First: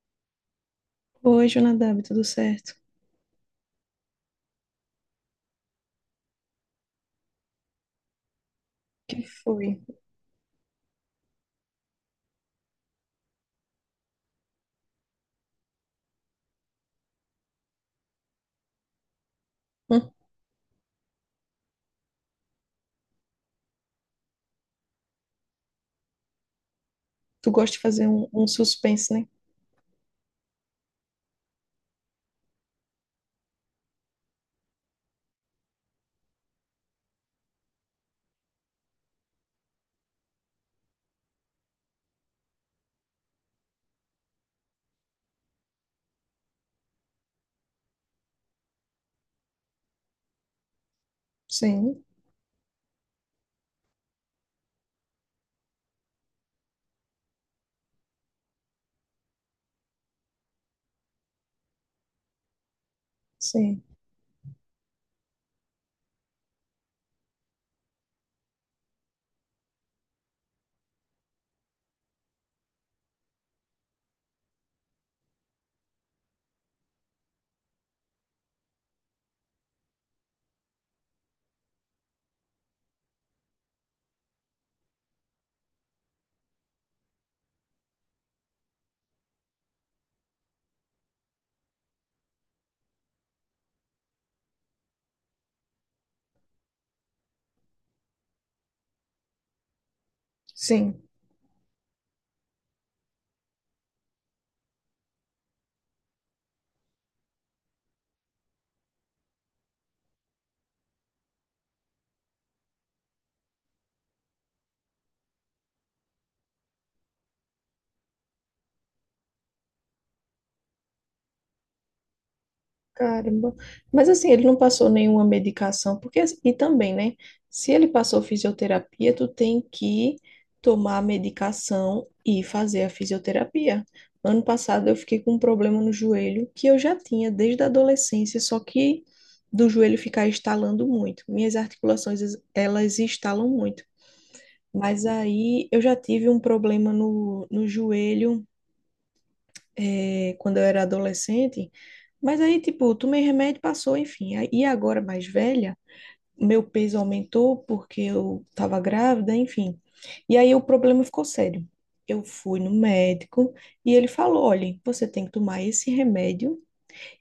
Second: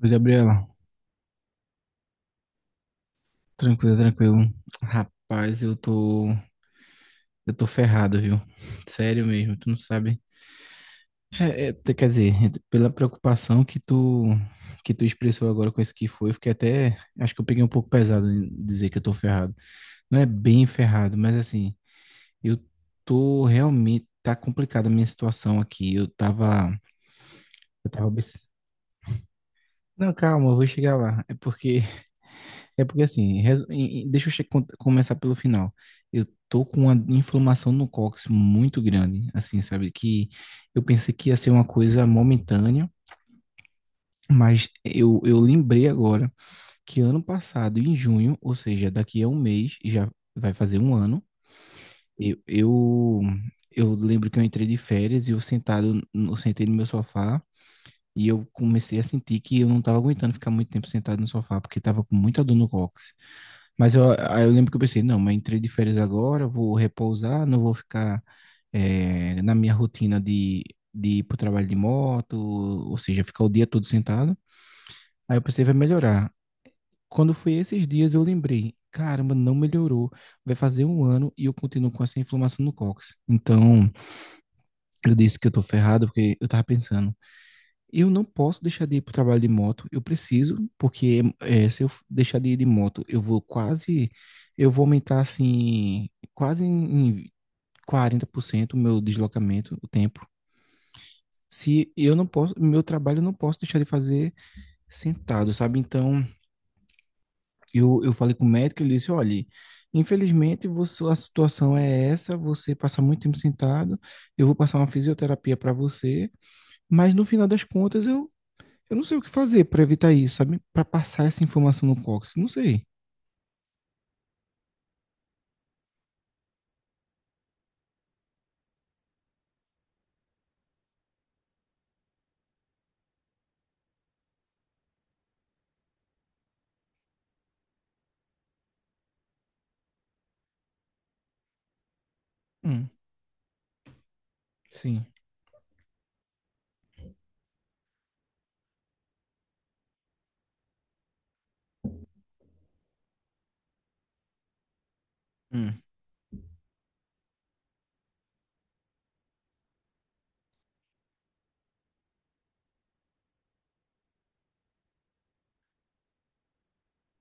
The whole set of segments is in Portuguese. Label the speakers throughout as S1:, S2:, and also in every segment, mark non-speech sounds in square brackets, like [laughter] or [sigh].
S1: Oi, Gabriela.
S2: Oi, Jonadab, tudo certo? O
S1: Tranquilo, tranquilo. Rapaz, eu tô ferrado, viu?
S2: Que
S1: Sério mesmo,
S2: foi?
S1: tu não sabe. Quer dizer, pela preocupação que tu expressou agora com isso que foi, eu fiquei até, acho que eu peguei um pouco pesado em dizer que eu tô ferrado.
S2: Hum,
S1: Não é bem ferrado, mas assim, eu tô realmente, tá complicada a minha situação aqui.
S2: tu gosta de
S1: Eu tava,
S2: fazer um
S1: obs-
S2: suspense, né?
S1: não, calma, eu vou chegar lá. É porque assim, resu- em- em- deixa eu che- con- começar pelo final. Eu tô com uma inflamação no cóccix muito grande, assim, sabe? Que eu pensei que ia ser uma coisa momentânea, mas eu lembrei agora que ano passado, em junho, ou seja, daqui a um mês, já vai fazer um ano,
S2: Sim,
S1: eu, eu, eu lembro que eu entrei de férias e eu sentei no meu sofá. E eu comecei a sentir que eu não estava aguentando ficar muito tempo sentado no sofá, porque estava com muita dor no cóccix.
S2: sim,
S1: Mas aí eu lembro que eu pensei, não, mas entrei de férias agora, vou repousar, não vou ficar na minha rotina de ir para o trabalho de moto, ou seja, ficar o dia todo sentado. Aí eu pensei, vai melhorar. Quando foi esses dias, eu lembrei, caramba, não melhorou. Vai fazer um ano e eu continuo com essa inflamação no cóccix. Então, eu disse que eu tô ferrado, porque eu tava pensando. Eu não posso deixar de ir para o trabalho de moto. Eu preciso, porque se eu deixar de ir de moto, eu vou quase, eu vou aumentar assim, quase em 40% o meu deslocamento, o tempo.
S2: sim.
S1: Se eu não posso, meu trabalho eu não posso deixar de fazer sentado, sabe? Então, eu falei com o médico, ele disse, olha, infelizmente você, a situação é essa, você passa muito tempo sentado, eu vou passar uma fisioterapia para você, mas no final das contas eu não sei o que fazer para evitar isso, sabe? Para passar essa informação no Cox. Não sei.
S2: Caramba. Mas assim, ele não passou nenhuma medicação, porque e também, né? Se ele passou fisioterapia, tu tem que tomar a medicação e fazer a fisioterapia. Ano passado eu fiquei com um problema no joelho que eu já tinha desde a adolescência, só que do joelho ficar estalando muito. Minhas articulações,
S1: Hum,
S2: elas estalam muito. Mas
S1: sim.
S2: aí eu já tive um problema no joelho, eh, quando eu era adolescente. Mas aí, tipo, tomei remédio, passou, enfim. Aí- E agora, mais velha,
S1: Hum,
S2: meu peso aumentou porque eu tava grávida, enfim. E aí o problema ficou sério. Eu fui no médico e ele falou: olha, você tem que tomar esse remédio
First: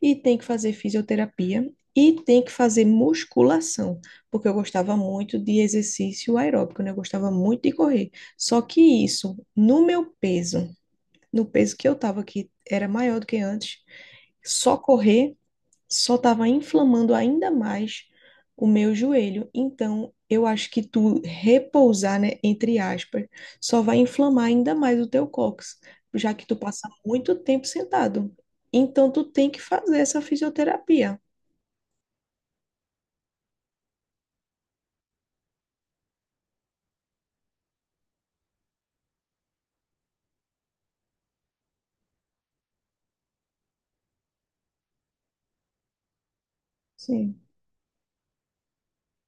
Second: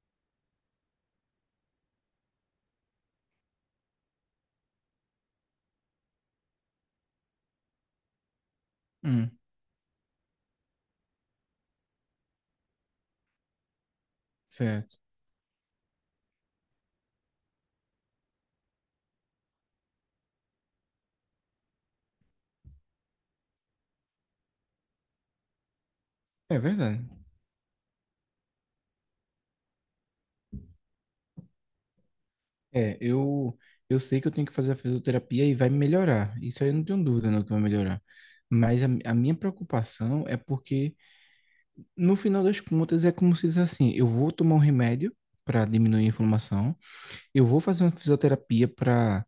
S2: e tem que fazer fisioterapia e tem que fazer musculação, porque eu gostava muito de exercício aeróbico, né? Eu gostava muito de correr. Só que
S1: hum,
S2: isso, no meu peso, no peso que eu tava, que era maior do que antes, só
S1: certo.
S2: correr só estava inflamando ainda mais o meu joelho. Então, eu acho que tu repousar, né, entre aspas, só vai inflamar ainda mais o teu cóccix, já que tu
S1: É
S2: passa
S1: verdade.
S2: muito tempo sentado. Então, tu tem que fazer essa fisioterapia.
S1: É, eu sei que eu tenho que fazer a fisioterapia e vai melhorar. Isso aí eu não tenho dúvida não que vai melhorar. Mas a minha preocupação é porque, no final das contas, é como se diz assim: eu vou tomar um remédio para diminuir a inflamação,
S2: Sim,
S1: eu vou fazer uma fisioterapia para.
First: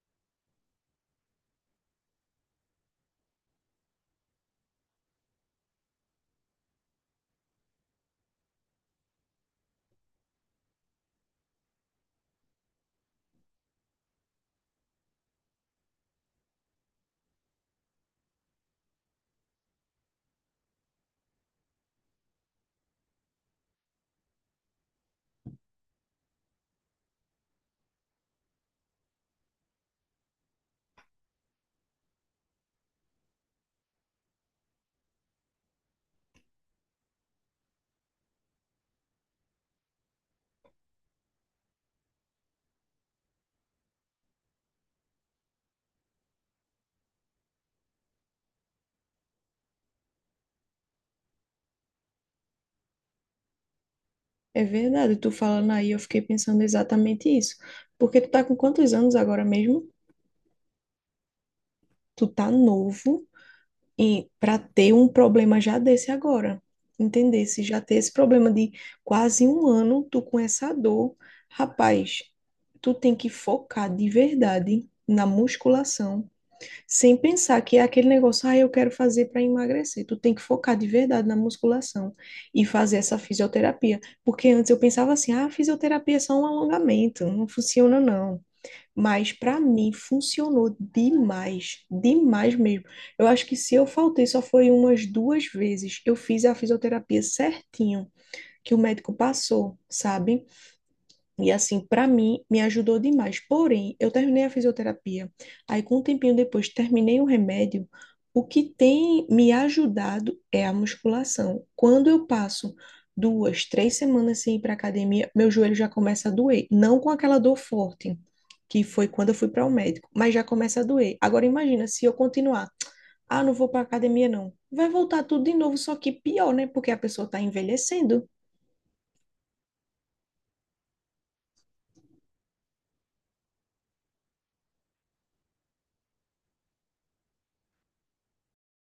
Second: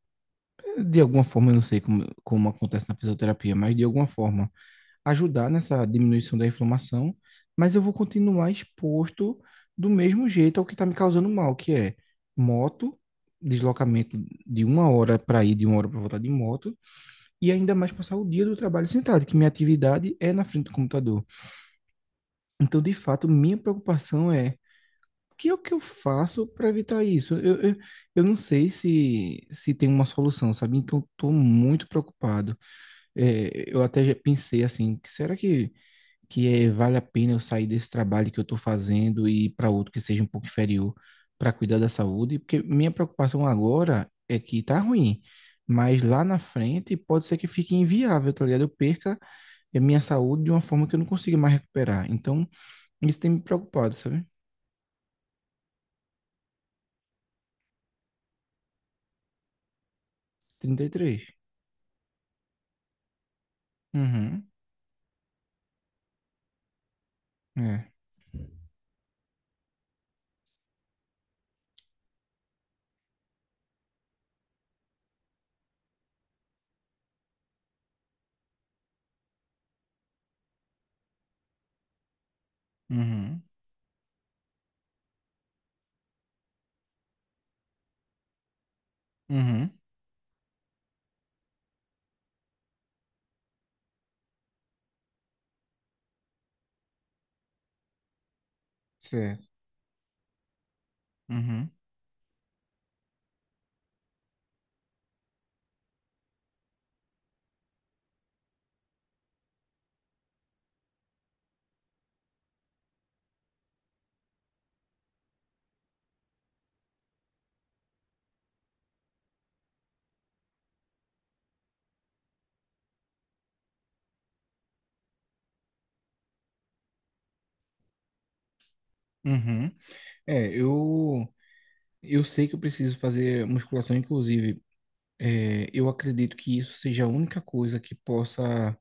S1: De alguma forma, eu não sei como, como acontece na fisioterapia, mas de alguma forma ajudar nessa diminuição da inflamação, mas eu vou continuar exposto do mesmo jeito ao que está me causando mal, que é moto, deslocamento de uma hora para ir, de uma hora para voltar de moto, e ainda mais passar o dia do trabalho sentado, que minha atividade é na frente do computador. Então, de fato, minha preocupação é o que eu faço para evitar isso? Eu não sei se tem uma solução, sabe? Então, estou muito preocupado. É, eu até já pensei assim, que será que vale a pena eu sair desse trabalho que eu estou fazendo e ir para outro que seja um pouco inferior para cuidar da saúde, porque minha preocupação agora é que tá ruim, mas lá na frente pode ser que fique inviável, tá ligado? Eu perca a minha saúde de uma forma que eu não consiga mais recuperar. Então, isso tem me preocupado, sabe?
S2: é verdade. Tu falando aí, eu fiquei pensando exatamente isso. Porque tu tá com quantos anos agora mesmo?
S1: 33.
S2: Tu tá novo. E
S1: Uhum.
S2: para ter um problema já desse agora, entender se já
S1: É.
S2: ter esse problema de quase um ano, tu com essa dor, rapaz, tu tem que focar de verdade na musculação, sem pensar que é aquele negócio, ah, eu quero fazer para emagrecer. Tu tem que focar de verdade na musculação e fazer essa
S1: Uhum.
S2: fisioterapia, porque antes eu pensava assim, ah, fisioterapia é só um alongamento, não funciona não. Mas para
S1: Uhum.
S2: mim funcionou demais, demais mesmo. Eu acho que se eu faltei só foi umas duas vezes. Eu fiz a fisioterapia certinho que o médico
S1: Certo.
S2: passou, sabe? E
S1: Uhum.
S2: assim, para mim, me ajudou demais. Porém, eu terminei a fisioterapia. Aí, com um tempinho depois, terminei o remédio. O que tem me ajudado é a musculação. Quando eu passo duas, três semanas sem ir para academia, meu joelho já começa a doer. Não com aquela dor forte, que foi quando eu fui para o médico, mas já começa a doer. Agora, imagina se eu continuar. Ah, não vou para academia, não. Vai voltar tudo de novo, só que pior, né? Porque a pessoa está envelhecendo.
S1: Uhum. É, eu sei que eu preciso fazer musculação, inclusive é, eu acredito que isso seja a única coisa que possa,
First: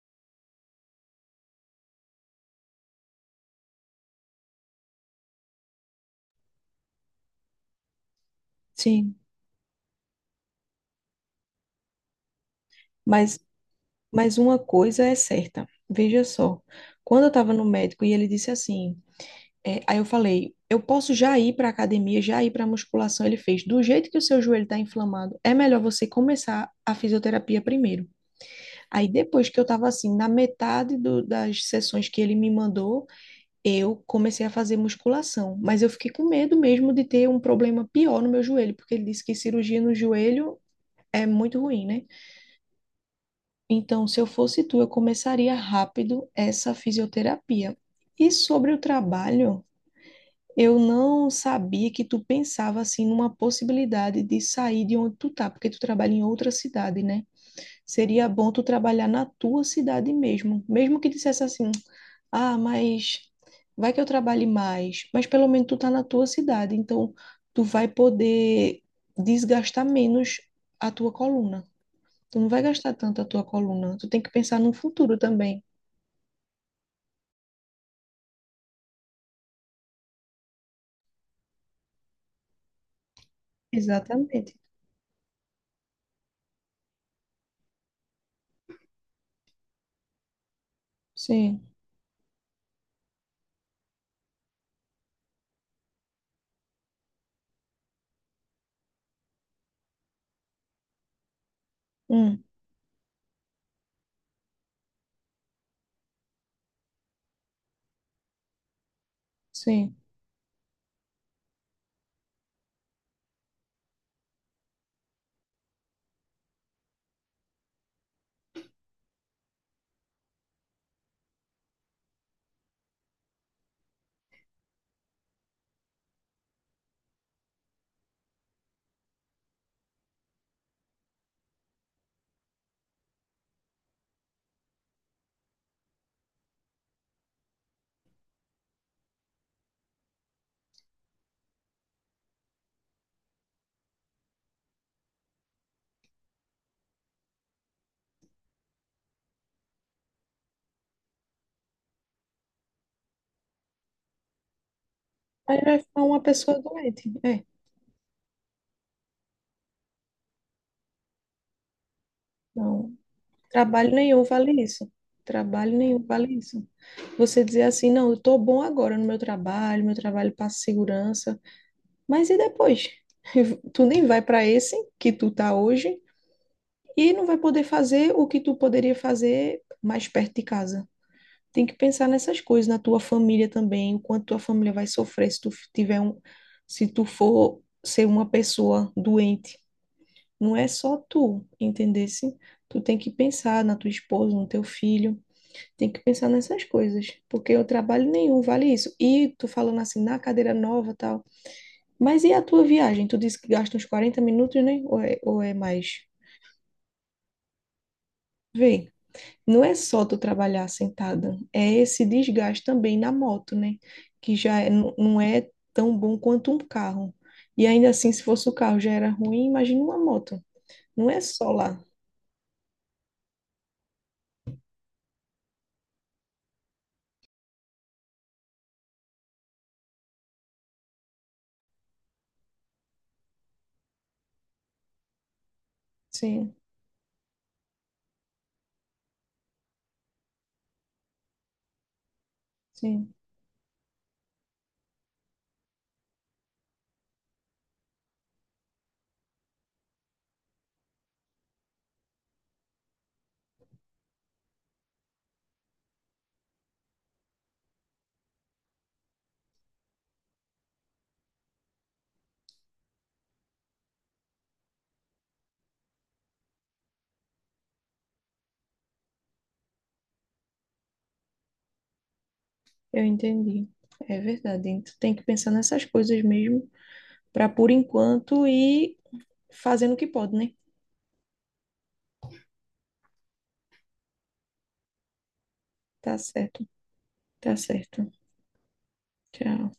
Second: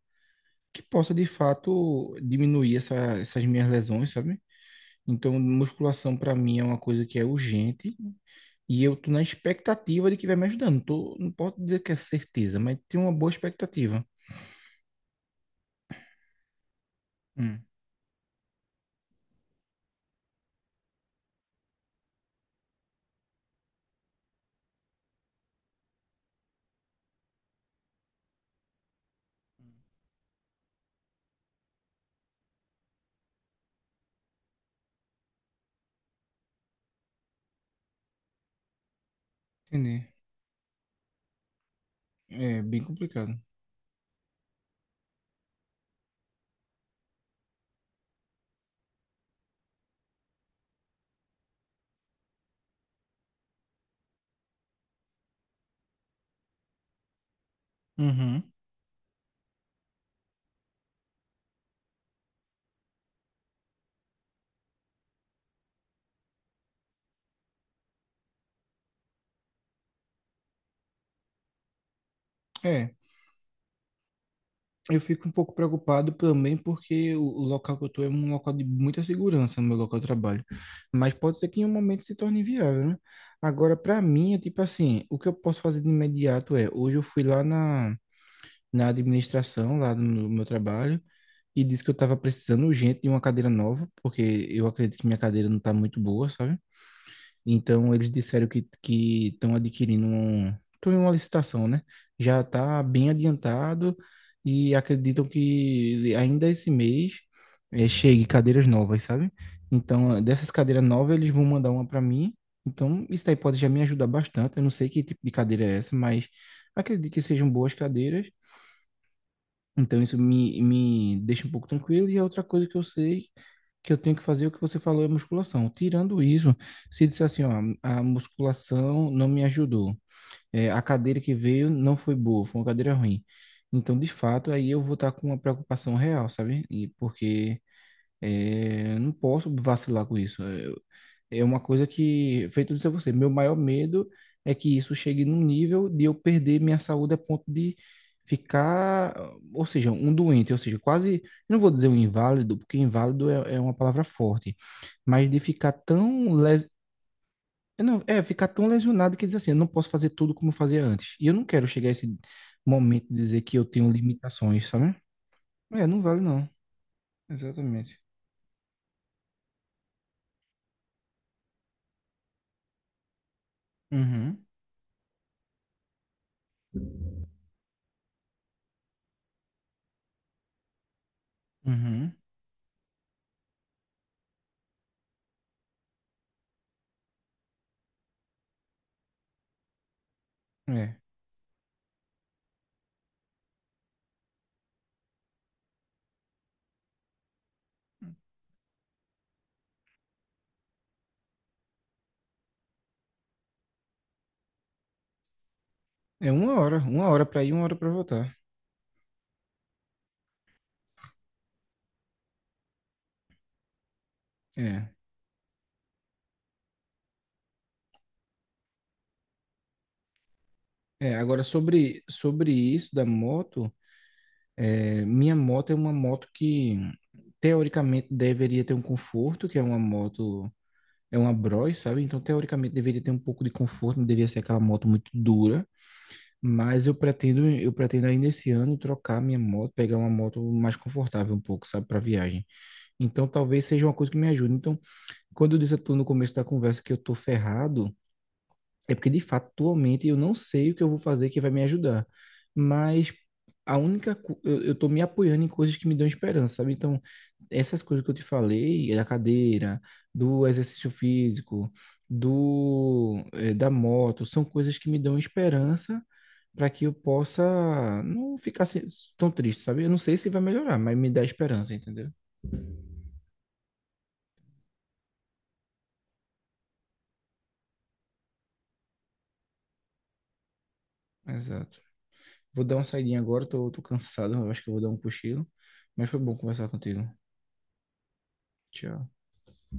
S1: que possa de fato diminuir essas minhas lesões, sabe? Então, musculação para mim é uma coisa que é urgente e eu tô
S2: Sim.
S1: na expectativa de que vai me ajudando. Tô, não posso dizer que é certeza, mas tenho uma boa
S2: Mas
S1: expectativa.
S2: Mas uma coisa é certa, veja só. Quando eu estava no
S1: Hum,
S2: médico e ele disse assim, é, aí eu falei, eu posso já ir para academia, já ir para musculação. Ele fez, do jeito que o seu joelho está inflamado, é melhor você começar a fisioterapia primeiro. Aí depois que eu estava assim, na metade do- das sessões que ele me mandou, eu comecei a fazer musculação. Mas eu fiquei com medo mesmo de ter um problema pior no meu joelho, porque ele disse que cirurgia no
S1: entendi.
S2: joelho é muito ruim, né?
S1: É bem complicado.
S2: Então, se eu fosse tu, eu começaria rápido essa fisioterapia. E sobre o trabalho, eu não sabia que tu pensava assim numa possibilidade de sair de onde tu tá, porque tu trabalha em outra cidade, né? Seria bom
S1: Uhum.
S2: tu trabalhar na tua cidade mesmo, mesmo que dissesse assim: "Ah, mas vai que eu trabalhe mais", mas pelo menos tu tá na tua cidade, então tu vai poder desgastar menos a tua coluna. Tu não vai
S1: É.
S2: gastar tanto a tua coluna. Tu tem que pensar no
S1: Eu
S2: futuro
S1: fico um pouco
S2: também.
S1: preocupado também porque o local que eu estou é um local de muita segurança no meu local de trabalho. Mas pode ser que em um momento se torne inviável, né? Agora, para mim, é
S2: Exatamente.
S1: tipo assim, o que eu posso fazer de imediato é, hoje eu fui lá na, administração, lá no meu trabalho,
S2: Sim.
S1: e disse que eu estava precisando urgente de uma cadeira nova, porque eu acredito que minha cadeira não está muito boa, sabe? Então eles disseram que estão adquirindo um, estão em uma licitação, né? Já
S2: Hum,
S1: está bem adiantado e acreditam que ainda esse mês chegue cadeiras novas, sabe?
S2: sim.
S1: Então dessas cadeiras novas eles vão mandar uma para mim. Então isso aí pode já me ajudar bastante. Eu não sei que tipo de cadeira é essa, mas acredito que sejam boas cadeiras então isso me deixa um pouco tranquilo. E a outra coisa que eu sei que eu tenho que fazer, o que você falou, é musculação. Tirando isso, se disser assim, ó, a musculação não me ajudou, é, a cadeira que veio não foi boa, foi uma cadeira ruim. Então, de fato, aí eu vou estar com uma preocupação real, sabe? E porque é, eu não posso vacilar com isso. É uma coisa que, feito isso a você, meu maior medo é que isso chegue num nível de eu perder minha saúde a ponto de ficar, ou seja, um doente, ou seja, quase, eu não vou dizer um inválido, porque inválido é uma palavra forte, mas de
S2: Aí vai ficar uma pessoa doente. É.
S1: não, é, ficar tão lesionado que diz assim, eu não posso fazer tudo como eu fazia antes. E eu não quero chegar a esse
S2: Não.
S1: momento de dizer que eu tenho
S2: Trabalho nenhum vale
S1: limitações,
S2: isso.
S1: sabe?
S2: Trabalho
S1: É, não
S2: nenhum
S1: vale
S2: vale
S1: não.
S2: isso. Você dizer assim,
S1: Exatamente.
S2: não, eu tô bom agora no meu trabalho passa segurança. Mas e depois? [laughs] Tu nem vai para
S1: Uhum,
S2: esse que tu tá hoje e não vai poder fazer o que tu poderia fazer mais perto de casa. Tem que pensar
S1: uhum.
S2: nessas coisas, na tua família também, o quanto tua família vai sofrer se tu f- tiver um, se tu for ser uma pessoa doente. Não é só
S1: É.
S2: tu, entendesse? Tu tem que pensar na tua esposa, no teu filho, tem que pensar nessas coisas, porque o trabalho nenhum vale isso. E tu falando assim, na cadeira nova, tal. Mas e a tua viagem? Tu disse que gasta uns 40 minutos, né? Ou é mais?
S1: É uma hora para ir, uma hora para voltar.
S2: Vê. Não é só tu trabalhar sentada, é esse desgaste também na moto, né? Que já é-
S1: É.
S2: não é tão bom quanto um carro. E ainda assim, se fosse o carro já era ruim, imagina uma moto. Não
S1: É,
S2: é
S1: agora
S2: só lá.
S1: sobre isso da moto, minha moto é uma moto que teoricamente deveria ter um conforto, que é uma moto, é uma Bros, sabe? Então teoricamente deveria ter um pouco de conforto, não deveria ser aquela moto muito dura,
S2: Sim,
S1: mas eu pretendo ainda esse ano trocar minha moto, pegar uma moto mais confortável um pouco, sabe, para viagem.
S2: sim,
S1: Então talvez seja uma coisa que me ajude. Então, quando eu disse a tu no começo da conversa que eu tô ferrado, é porque, de fato, atualmente eu não sei o que eu vou fazer que vai me ajudar. Mas a única. Co- eu tô me apoiando em coisas que me dão esperança, sabe? Então, essas coisas que eu te falei, da cadeira, do exercício físico, da moto, são coisas que me dão esperança para que eu possa não ficar tão triste, sabe? Eu não sei se vai melhorar, mas me dá esperança, entendeu?
S2: eu entendi. É verdade. Hein? Tu tem que pensar nessas coisas mesmo, para por enquanto ir fazendo o que pode, né?
S1: Exato. Vou dar uma saidinha agora, tô cansado, eu acho que eu vou dar um cochilo. Mas
S2: Tá
S1: foi bom
S2: certo,
S1: conversar contigo.
S2: tá certo.
S1: Tchau.
S2: Tchau.